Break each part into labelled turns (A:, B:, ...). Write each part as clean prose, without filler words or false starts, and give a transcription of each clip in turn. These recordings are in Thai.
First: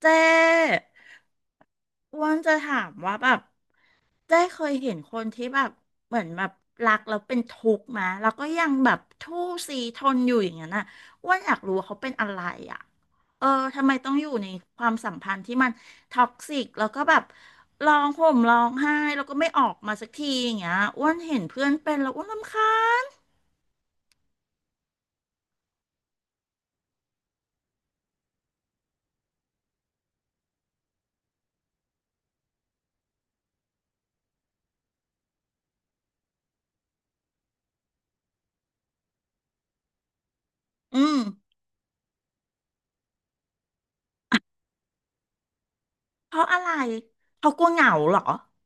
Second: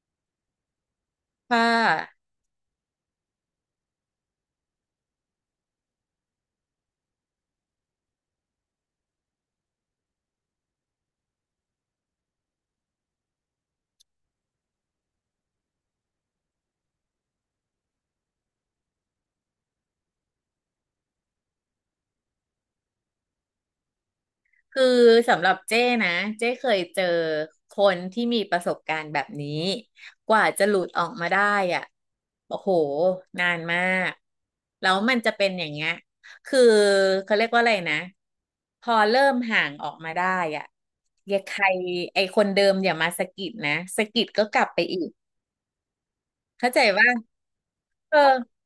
A: เจ๊อ้
B: ค่ะ
A: วันจะถามว่าแบบเจ๊เคยเห็นคนที่แบบเหมือนแบบรักแล้วเป็นทุกข์มาแล้วก็ยังแบบทู่ซีทนอยู่อย่างนั้นน่ะอ้วันอยากรู้ว่าเขาเป็นอะไรอ่ะเออทำไมต้องอยู่ในความสัมพันธ์ที่มันท็อกซิกแล้วก็แบบร้องห่มร้องไห้แล้วก็ไม่ออกมาสักทีอย่างเงี้ยอ้วนเห็นเพื่อนเป็นแล้วอ้วนรำคาญ
B: คือสำหรับเจ้นะ เจ้เคยเจอคนที่มีประสบการณ์แบบนี้ กว่าจะหลุดออกมาได้อ่ะโอ้โห นานมาก แล้วมันจะเป็นอย่างเงี้ยคือเขาเรียกว่าอะไรนะ พอเริ่มห่างออกมาได้อ่ะ
A: อืม
B: อย่าใครไอคนเดิมอย่ามาสะกิดนะสะกิดก็กลับไปอีก
A: เพราะอะไร
B: เข้าใจว่า
A: เขากลัวเหงาเห
B: เอ
A: รอ
B: อ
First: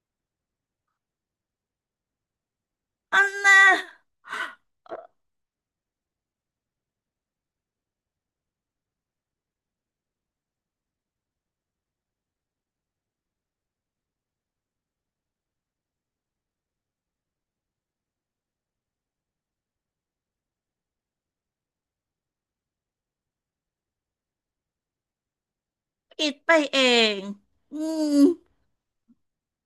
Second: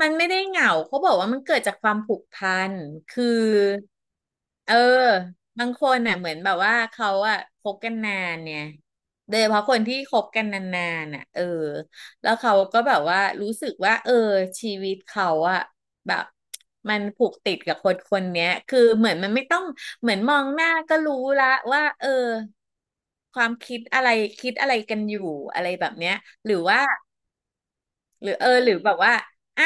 B: มันไม่ได้เหงาเขาบอกว่ามันเกิดจากความผูกพัน
A: อั
B: คือ
A: นน่ะ
B: เออ บางคนน่ะเหมือนแบบว่าเขาอะคบกันนานเนี่ยโดยเฉพาะคนที่คบกันนานๆน่ะเออแล้วเขาก็แบบว่ารู้สึกว่าเออชีวิตเขาอะแบบมันผูกติดกับคนคนเนี้ยคือเหมือนมันไม่ต้องเหมือนมองหน้าก็รู้ละว่าเออความคิดอะไรคิดอะไรกันอยู่อะไรแบบเนี้ย
A: คิด
B: ห
A: ไป
B: รือ
A: เอ
B: ว่า
A: ง อืม
B: หรือเออหรือแบบว่าอ่ะ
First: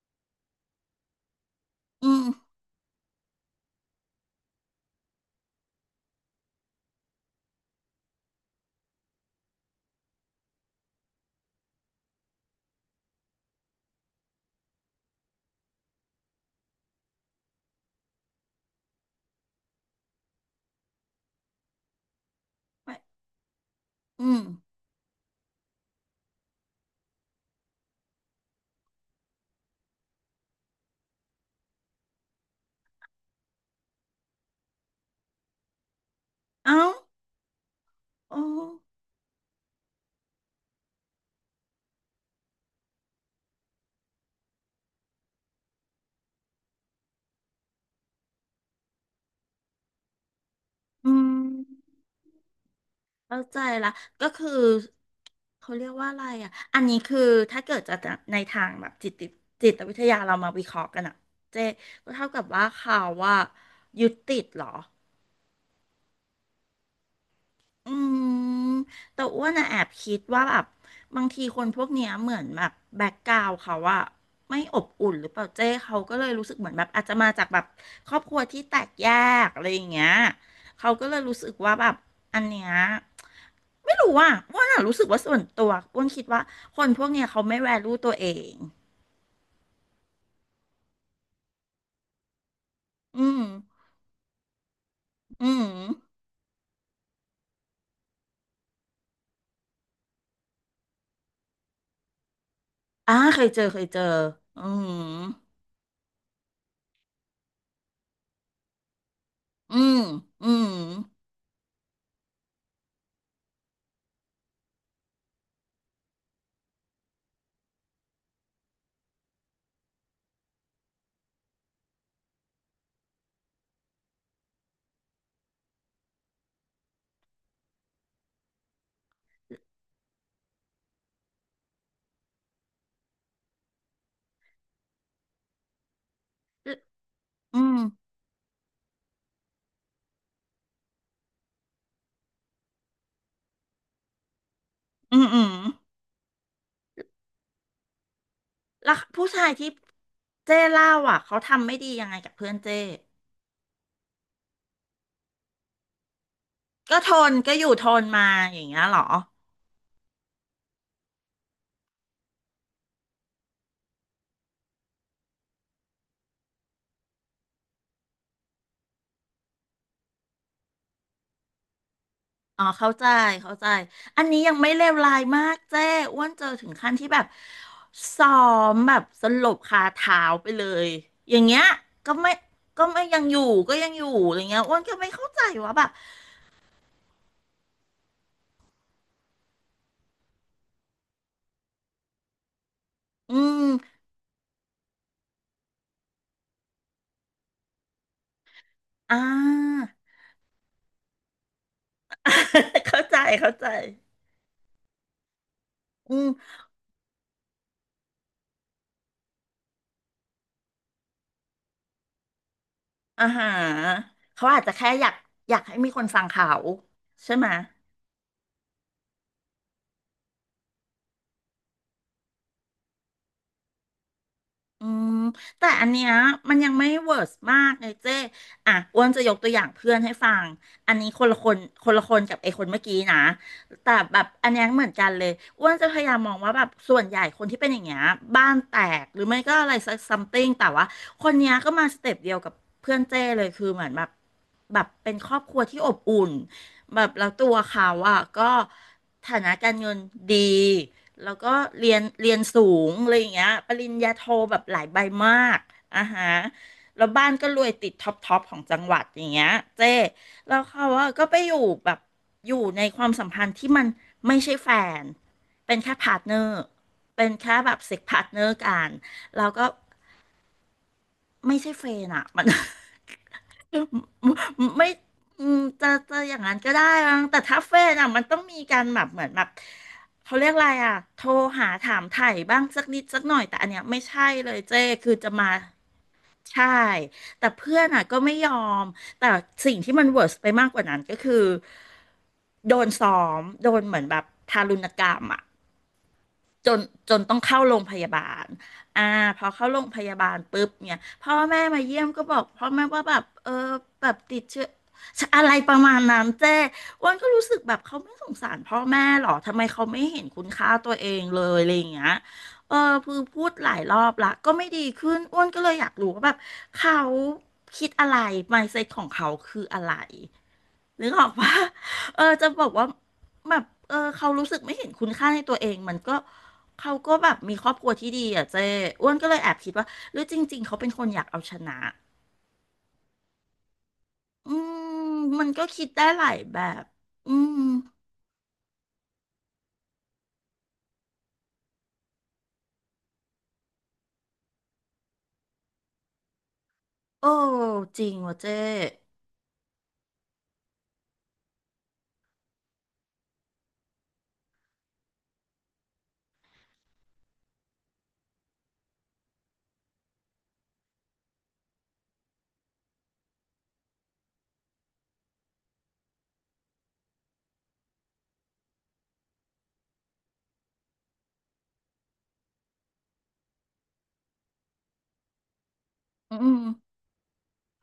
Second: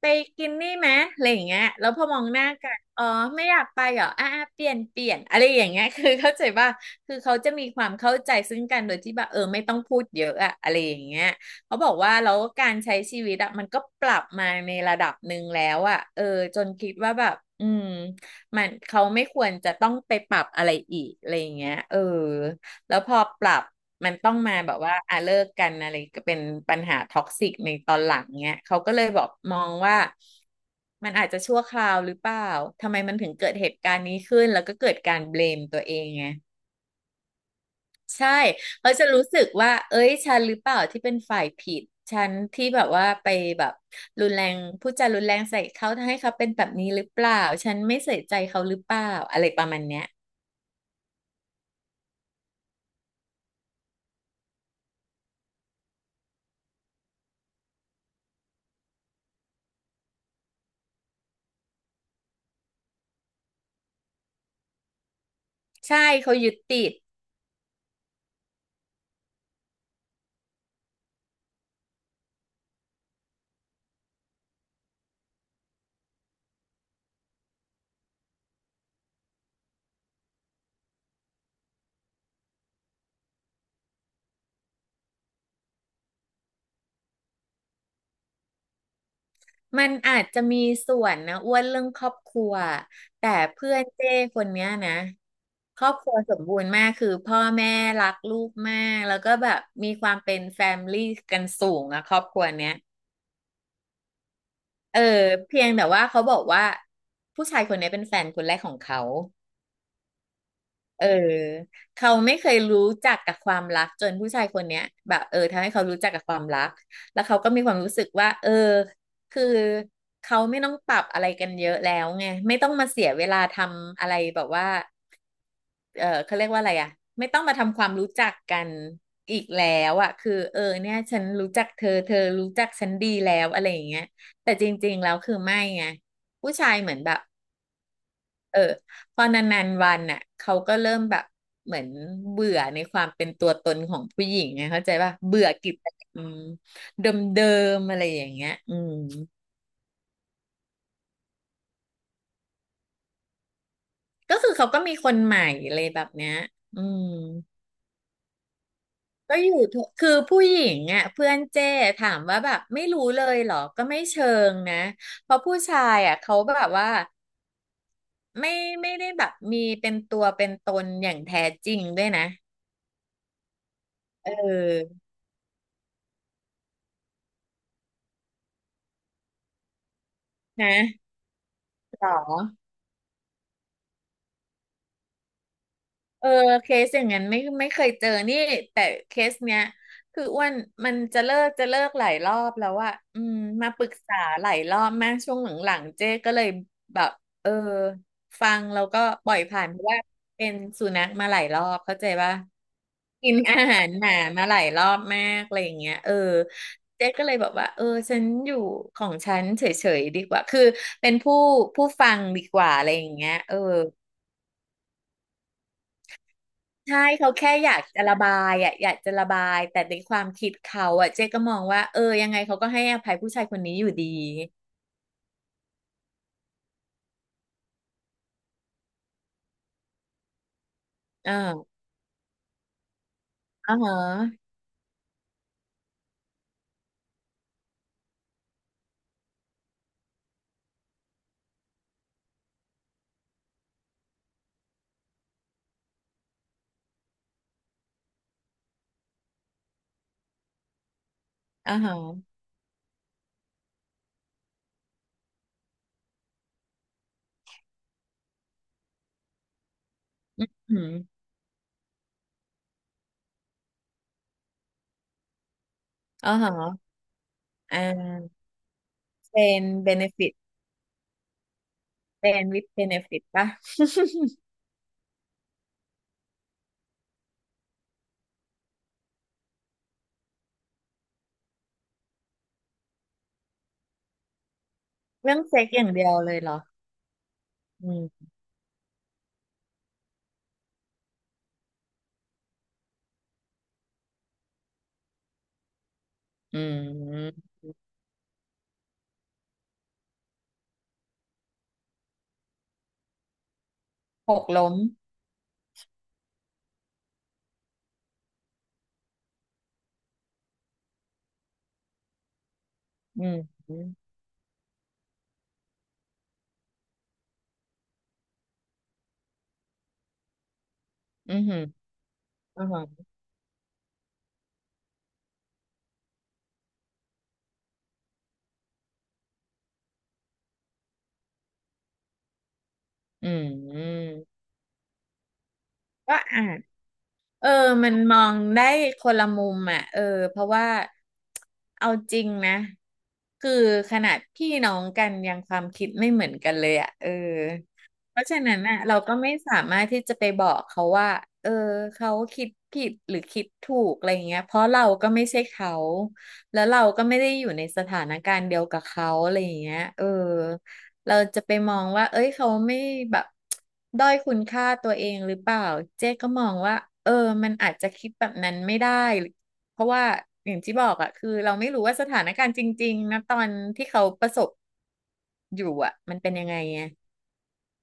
B: ไปกินนี่ไหมอะไรอย่างเงี้ยแล้วพอ
A: อื
B: มอ
A: ม
B: งหน้ากันอ๋อไม่อยากไปเหรออ่ะอ่ะเปลี่ยนอะไรอย่างเงี้ย คือเข้าใจว่าคือเขาจะมีความเข้าใจซึ่งกันโดยที่แบบเออไม่ต้องพูดเยอะอะอะไรอย่างเงี้ยเขาบอกว่าแล้วการใช้ชีวิตอะมันก็ปรับมาในระดับหนึ่งแล้วอะเออจนคิดว่าแบบอืมมันเขาไม่ควรจะต้องไปปรับอะไรอีกอะไรอย่างเงี้ยเออ
A: ไป
B: แล้วพอปรับมัน
A: อื
B: ต้อง
A: ม
B: มาแบบว่าอ่ะเลิกกันอะไรก็เป็นปัญหาท็อกซิกในตอนหลังเนี้ยเขาก็เลยบอกมองว่ามันอาจจะชั่วคราวหรือเปล่าทำไมมันถึงเกิดเหตุการณ์นี้ขึ้นแล้วก็เกิดการเบลมตัวเองไง
A: เอ้า
B: ใช่
A: อ๋อ
B: เขาจะรู้สึกว่าเอ้ยฉันหรือเปล่าที่เป็นฝ่ายผิดฉันที่แบบว่าไปแบบรุนแรงพูดจารุนแรงใส่เขาทำให้เขาเป็นแบบนี้หรือเปล่าฉันไม่ใส่ใจเขาหรือเปล่าอะไรประมาณเนี้ย
A: อืมเข้าใจละก็คือเขาเรียกว่าอะไรอ่ะอันนี้คือถ้าเกิดจะในทางแบบจิตวิทยาเรามาวิเคราะห์กันอ่ะเจ๊ก็เท่ากับว่าเขาว่ายึดติดเหรอ
B: ใช่เขายึดติด
A: อืมแต่อ้วนอะแอบคิดว่าแบบบางทีคนพวกเนี้ยเหมือนแบบแบ็กกราวเขาอะไม่อบอุ่นหรือเปล่าเจ้เขาก็เลยรู้สึกเหมือนแบบอาจจะมาจากแบบครอบครัวที่แตกแยกอะไรอย่างเงี้ยเขาก็เลยรู้สึกว่าแบบอันเนี้ยไม่รู้ว่าอ้วนอะรู้สึกว่าส่วนตัวอ้วนคิดว่าคนพวกเนี้ยเขาไม่แวลูตัวเอง
B: มันอาจจะมีส่วนนะอ้วนเรื่องครอบครัว
A: อื
B: แต่
A: ม
B: เพื่อนเจ้คนเนี้ยนะ
A: อืม
B: ครอบครัวสมบูรณ์มากคือพ่อแม่รักลูกมากแล้วก็แบบมีความเป็นแฟมลี่กันสูงอะครอบครัวเนี้ย
A: อ่าเคยเจออืม
B: เออเพียงแต่ว่าเขาบอกว่าผู้ชายคนนี้เป็นแฟนคนแรกของเขา
A: อืมอืม
B: เออเขาไม่เคยรู้จักกับความรักจนผู้ชายคนเนี้ยแบบเออทำให้เขารู้จักกับความรักแล้วเขาก็มีความรู้สึกว่าเออคือเขาไม่ต้องปรับอะไรกันเยอะแล้วไงไม่ต้องมาเสียเวลาทำอะไรแบบว่าเออเขาเรียกว่าอะไรอ่ะไม่ต้องมาทำความรู้จักกันอีกแล้วอ่ะคือเออเนี่ยฉันรู้จักเธอเธอรู้จักฉันดีแล้วอะไรอย่างเงี้ยแต่จริงๆแล้วคือไม่ไงผู้ชายเหมือนแบบ
A: อืม
B: เออพอนานๆวันน่ะเขาก็เริ่มแบบเหมือนเบื่อในความเป็นตัวตนของผู้หญิงไงเข้าใจป่ะ
A: อืมอื
B: เบื่อ
A: ม
B: กิจกรรมเดิมๆอะไรอย่างเงี้ยอื
A: แล้
B: ม
A: วผู้ชายที่เจ้เล่าอ่ะเขาทำไม่ดียังไงกับเพื่อนเจ้
B: ก็คือเขาก็มีคนใหม่อะไรแบบเนี้ยอื
A: ก็
B: ม
A: ทนก็อยู่ทนมาอย่างเงี้ยเหรอ
B: ก็อยู่ทุกคือผู้หญิงอ่ะเพื่อนเจ้ถามว่าแบบไม่รู้เลยเหรอก็ไม่เชิงนะเพราะผู้ชายอ่ะเขาแบบว่าไม่ไม่ได้แบบมีเป็นตัวเป็นตนอย่างแท้จริงด้วยนะ
A: อ๋อเข้าใจอัน
B: เ
A: นี้ยังไม่เลว
B: ออ
A: ร้ายมากเจ้อ้วนเจอถึงขั้นที่แบบซ้อมแบบสลบคาเท้าไปเลย
B: นะ
A: อย่างเงี้ย
B: หร
A: ก็ไม่
B: อ
A: ก็ไม่ยังอยู่ก็ยังอยู่อะไรเงี้ยอ้วนก็ไม่เข้าใจว่าแบบ
B: เออเคสอย่างนั้นไม่เคยเจอนี่แต่เคสเนี้ยคืออ้วนมันจะเลิกหลายรอบแล้วอะอื
A: อื
B: ม
A: ม
B: มาปรึกษาหลายรอบมากช่วงหลังๆเจ๊ก็เลยแบบเออฟังแล้วก็
A: อ่
B: ปล่อยผ่านเพ
A: า
B: ราะว่าเป็นสุนัขมาหลายรอบเข้าใจปะ
A: เข้าใจ
B: กิน
A: เข้า
B: อา
A: ใจ
B: หารหนามาหลายรอบมากอะไรอย่างเงี้ยเอ
A: อื
B: อ
A: ม
B: เจ๊ก็เลยบอกว่าเออฉันอยู่ของฉันเฉยๆดีกว่าคือเป็นผู้ฟังดีกว่าอะไรอย่าง
A: อ่า
B: เงี้ย
A: ฮะ
B: เออ
A: เขาอาจจะแค่อยากอยากให้มีคนฟังเขา
B: ใช่เขา
A: ใช่ไหม
B: แค่อยากจะระบายอ่ะอยากจะระบายแต่ในความคิดเขาอ่ะเจ๊ก็มองว่าเออยังไงเขาก็ให้อภัยผู้ชายคนนี้อยู่ดี
A: อืมแต่อันเนี้ยมันยังไม่เวิร์สมากเลยเจ้อ่ะอ้วนจะยกตัวอย่างเพื่อนให้ฟังอันนี้คนละคน
B: อ่า
A: คนละคนกับไอ้คนเมื่อกี้นะ
B: อ่าฮ
A: แต่แบบ
B: ะ
A: อันเนี้ยเหมือนกันเลยอ้วนจะพยายามมองว่าแบบส่วนใหญ่คนที่เป็นอย่างเงี้ยบ้านแตกหรือไม่ก็อะไรสักซัมติงแต่ว่าคนเนี้ยก็มาสเต็ปเดียวกับเพื่อนเจ้เลยคือเหมือนแบบแบบเป็นครอบครัวที่อบอุ่นแบบแล้วตัวเขาอ่ะก็ฐานะการเงินดี แล้วก็
B: อ่า
A: เรี
B: ฮะ
A: ยนเรียนสูงอะไรอย่างเงี้ยปริญญาโทแบบหลายใบมากอ่าฮะแล้วบ้านก็รวยติดท็อปของจังหวัดอย่างเงี้ยเจ้แล้ว
B: อื
A: เขาว่า
B: ม
A: ก็ไปอยู่แบบอยู่ในความสัมพันธ์ที่มันไม่ใช่แฟนเป็นแค่พาร์ท
B: อ่า
A: เนอร์
B: ฮะ
A: เป็นแค่แบ
B: อ่
A: บเซ็กพาร์ทเนอ
B: า
A: ร์กันแล้
B: เป็
A: ว
B: น
A: ก็
B: เบเนฟิต
A: ไม่ใช่เฟนอะ
B: เป็
A: มั
B: น
A: น
B: วิ h เบเนฟิตป่ะ
A: ไม่อืมจะอย่างนั้นก็ได้มั้งแต่ถ้าเฟนอ่ะมันต้องมีการแบบเหมือนแบบเขาเรียกอะไรอ่ะโทรหาถามไถ่บ้างสักนิดสักหน่อยแต่อันเนี้ยไม่ใช่เลยเจ้คือ จะ
B: เรื่อง
A: มา
B: เซ็กอย่างเดียวเลยเหรอ
A: ใช่แต่เพื่อน
B: อื
A: อ่ะ
B: ม
A: ก็ไม่ยอมแต่สิ่งที่มันเวิร์สไปมากกว่านั้นก็คือโดนซ้อมโดนเหมือนแบบทารุณกรรมอ่ะ
B: อื
A: จนจนต้
B: ม
A: องเข้าโรงพยาบาล อ่าพอเข้าโรงพยาบาลปุ๊บเนี่ยพ่อแม่มาเยี่ยมก็บอกพ่อแม่ว่าแบบเออแบบ
B: ห
A: ติด
B: ก
A: เชื้อ
B: ล้ม
A: อะไรประมาณนั้นเจ้อ้วันก็รู้สึกแบบเขาไม่สงสารพ่อแม่หรอทำไมเขาไม่เห็นคุณค่าตัวเองเลยอะไรอย่างเงี้ยเออคือ
B: อืม
A: พูดห
B: อื
A: ลาย
B: ม
A: รอบละก็ไม่ดีขึ้นอ้วนก็เลยอยากรู้ว่าแบบเขาคิดอะไร mindset ของเขาคืออะไร นึกออก
B: อ
A: ปะ
B: หื ม
A: เออจะ
B: อ
A: บ
B: อ่า
A: อก
B: ฮ
A: ว่า
B: ะ
A: แบบเออเขารู้สึกไม่เห็นคุณค่าในตัวเองมันก็เขาก็แบบมีครอบครัวที่ดีอ่ะเจ้อ้วนก็เลยแอบคิดว่าหรือจริงๆเขาเป็นคนอยากเอาชนะ
B: อืม
A: อืมมันก็คิดได้
B: ก็
A: หลาย
B: อ่า
A: แบ
B: น
A: บอื
B: เออ
A: ม
B: มันมองได้คนละมุมอ่ะเออเพราะว่าเอาจริงนะคือขนาดพี่น้องกันยังความคิดไม่เหมือนกันเลยอ่ะเออ
A: โอ้จริง
B: เพราะ
A: ว่ะ
B: ฉะ
A: เจ้
B: นั้นอ่ะเราก็ไม่สามารถที่จะไปบอกเขาว่าเออเขาคิดผิดหรือคิดถูกอะไรเงี้ยเพราะเราก็ไม่ใช่เขาแล้วเราก็ไม่ได้อยู่ในสถานการณ์เดียวกับเขาอะไรอย่างเงี้ยเออ เราจะไปมองว่า เอ้ย เขาไม่แบบ ด้อยคุณค่าตัวเองหรือเปล่า เจ๊ก็มองว่า เออ มันอาจจะคิดแบบนั้นไม่ได้ เพราะว่าอย่างที่บอกอะคือเราไม่รู้ว่าสถานการณ์จริงๆนะตอนที่เขาประสบอยู่อะมันเป็น
A: อื
B: ยังไง
A: ม
B: ไง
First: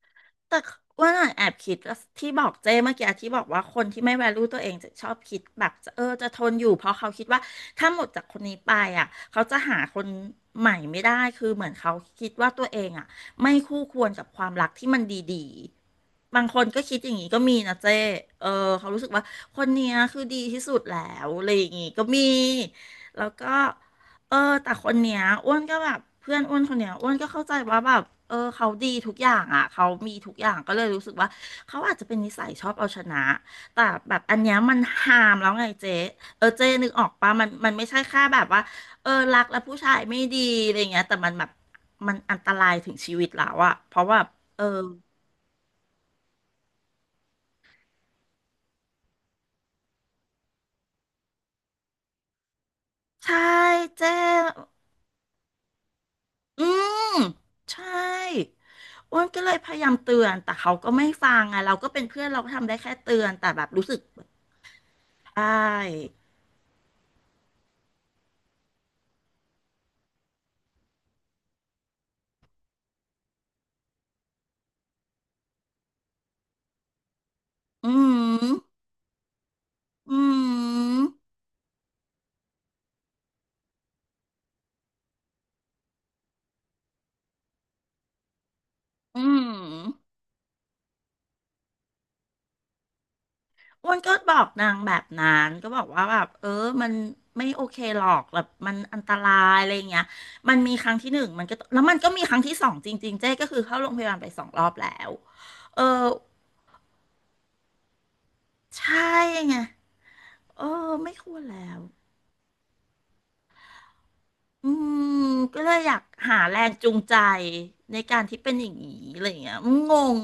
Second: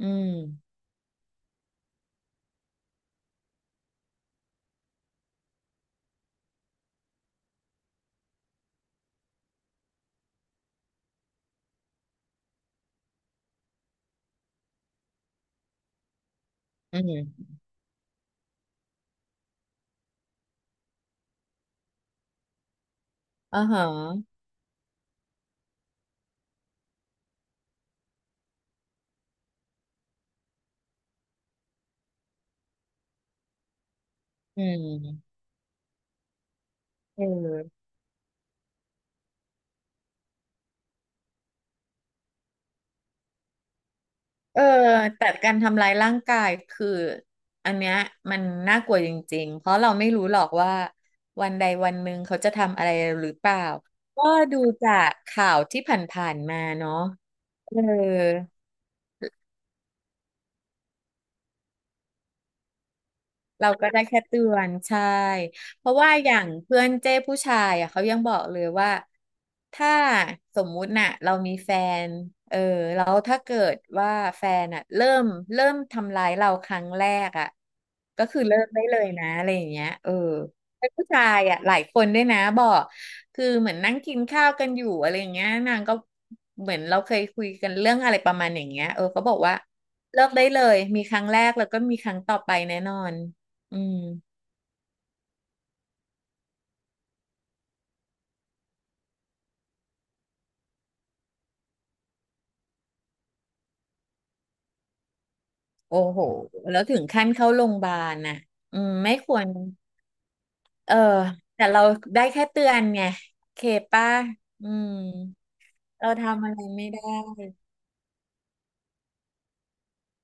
B: อืม
A: แต่ว่าน่ะแอบคิดว่าที่บอกเจ้เมื่อกี้ที่บอกว่าคนที่ไม่ value ตัวเองจะชอบคิดแบบจะทนอยู่เพราะเขาคิดว่าถ้าหมดจากคนนี้ไปอ่ะเขาจะหาคนใหม่ไม่ได้คือเหมือนเขาคิดว่าตัวเองอ่ะไม่คู่ควรกับความรักที่มันดีๆบางคนก็คิ
B: อื
A: ดอย่าง
B: ม
A: นี้ก็มีนะเจ้เออเขารู้สึกว่าคนเนี้ยคือดีที่สุดแล้วอะไรอย่างงี้ก็มีแล้วก็
B: อ๋อฮะ
A: เออแต่คนเนี้ยอ้วนก็แบบเพื่อนอ้วนคนเนี้ยอ้วนก็เข้าใจว่าแบบเออเขาดีทุกอย่างอ่ะเขามีทุกอย่างก็เลยรู้สึกว่าเขาอาจจะเป็นนิสัยชอบเอาชนะแต่แบบอันเนี้ย
B: อื
A: มันหา
B: ม
A: มแล้วไงเจ๊เออเจ๊นึกออก
B: เอ
A: ปะมันมั
B: อ
A: นไม่ใช่แค่แบบว่าเออรักแล้วผู้ชายไม่ดีอะไรเงี้ยแต่มันแบบมันอันตรายถึงชีวิตแล้วอ่ะเพราะว่า
B: เอ
A: เอ
B: อ
A: อ
B: แต่การทำร้ายร่างกายคืออันเนี้ยมันน่ากลัวจริงๆเพราะเราไม่รู้หรอกว่าวันใดวันหนึ่งเขาจะทำอะไรหรือ
A: ใช่
B: เปล่า
A: เจ๊
B: ก็ดูจากข่าวที่ผ่านๆมา
A: อื
B: เนาะ
A: ม
B: เอ
A: ใช
B: อ
A: ่ อ้วนก็เลยพยายามเตือนแต่เขาก็ไม่ฟังอ่ะเราก็เป็นเพื่อนเราก็ทำได้แค่เตือนแต่แบ
B: เรา
A: บรู้
B: ก็
A: สึ
B: ได้
A: ก
B: แค่
A: แบบ
B: เตือนใช่
A: ใช่
B: เพราะว่าอย่างเพื่อนเจ้ผู้ชายอ่ะเขายังบอกเลยว่าถ้าสมมุติน่ะเรามีแฟนเออแล้วถ้าเกิดว่าแฟนอ่ะเริ่มทำร้ายเราครั้งแรกอ่ะ
A: อื
B: ก็คือ
A: ม
B: เลิกได้เลยนะอะไรอย่างเงี้ยเออ
A: อื
B: เป็นผู้
A: ม
B: ชายอ่ะหลายคนด้วยนะบอกคือเหมือนนั่งกินข้าวกันอยู่อะไรอย่างเงี้ยนางก็เหมือนเราเคยคุยกันเรื่องอะไรประมาณอย่างเงี้ยเออ
A: อื
B: เขาบอกว่า
A: ม
B: เลิกได้เลยมีครั้งแรกแล้วก็มีครั้งต่อไปแน่นอน อื
A: อ้ว
B: ม
A: นก็บอกนางแบบนั้นก็บอกว่าแบบเออมันไม่โอเคหรอกแบบมันอันตรายอะไรอย่างเงี้ยมันมีครั้งที่หนึ่งมันก็แล้วมันก็มีครั้งที่สองจริงๆเจ๊ก็คือเข้าโรงพยาบาลไปสองรอบแล้วเออ
B: โอ้โหแล้วถึงขั้นเข้าโรงพยาบาลน่ะอืม
A: ใช่
B: ไม่ควร
A: ไงเออ
B: เออ
A: ไม่ควร
B: แต่
A: แล้ว
B: เราได้แค่เตือนไงเคป้าอื
A: อื
B: ม
A: มก็เลยอยาก
B: เรา
A: หา
B: ทำอะ
A: แร
B: ไร
A: ง
B: ไม่
A: จูง
B: ได้
A: ใจในการที่เป็นอย่างนี้อะไรอย่างเงี้ยอืมงง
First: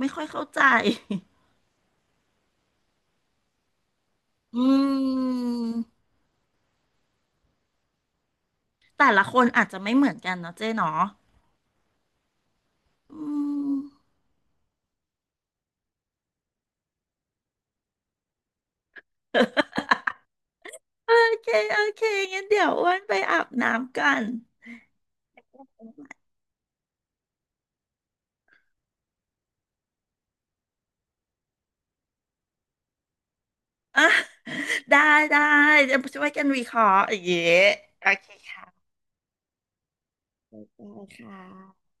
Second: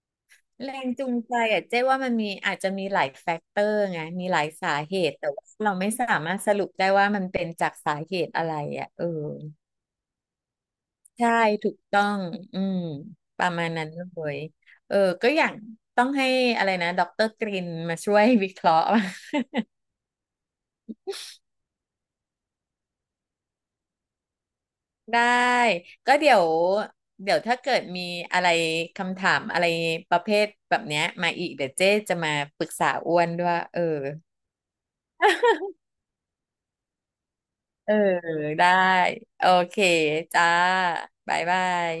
A: ไม่ค่อยเข้าใจ
B: แรงจูงใจอ่ะเจ๊ว่ามันมีอาจจะมีหลายแฟกเตอร์ไงมีหลาย
A: อื
B: สาเหตุแต่ว่า
A: ม
B: เราไม่สามารถสรุปได้ว่ามันเป็นจากสาเหตุอะไรอ่ะเออ
A: แต่ละคนอาจจะไม่เหมือนกันเนาะเจ๊เนาะ
B: ใช่ถูกต้องอืม
A: อื
B: ประมาณ
A: ม
B: นั้นเลยเออก็อย่างต้องให้อะไรนะดรกรินมาช่วยวิเคราะห์
A: โอเค โอเคงั้นเดี๋ยวอ้วนไปอาบน้ำกัน
B: ได้ก็เดี๋ยวเดี๋ยวถ้าเกิดมีอะไรคำถามอะไรประเภทแบบเนี้ยมาอีกเดี๋ยวเจ๊จะมาปรึกษาอ้วนด้วยเออ
A: อ่ะ ได้ได้ จะช่วยกันวิเคราะห์อย่างเงี้ย
B: เออ
A: โอเค
B: ได้
A: ค่ะ
B: โอเคจ้า
A: ได้ค่
B: บ๊ายบา
A: ะ
B: ย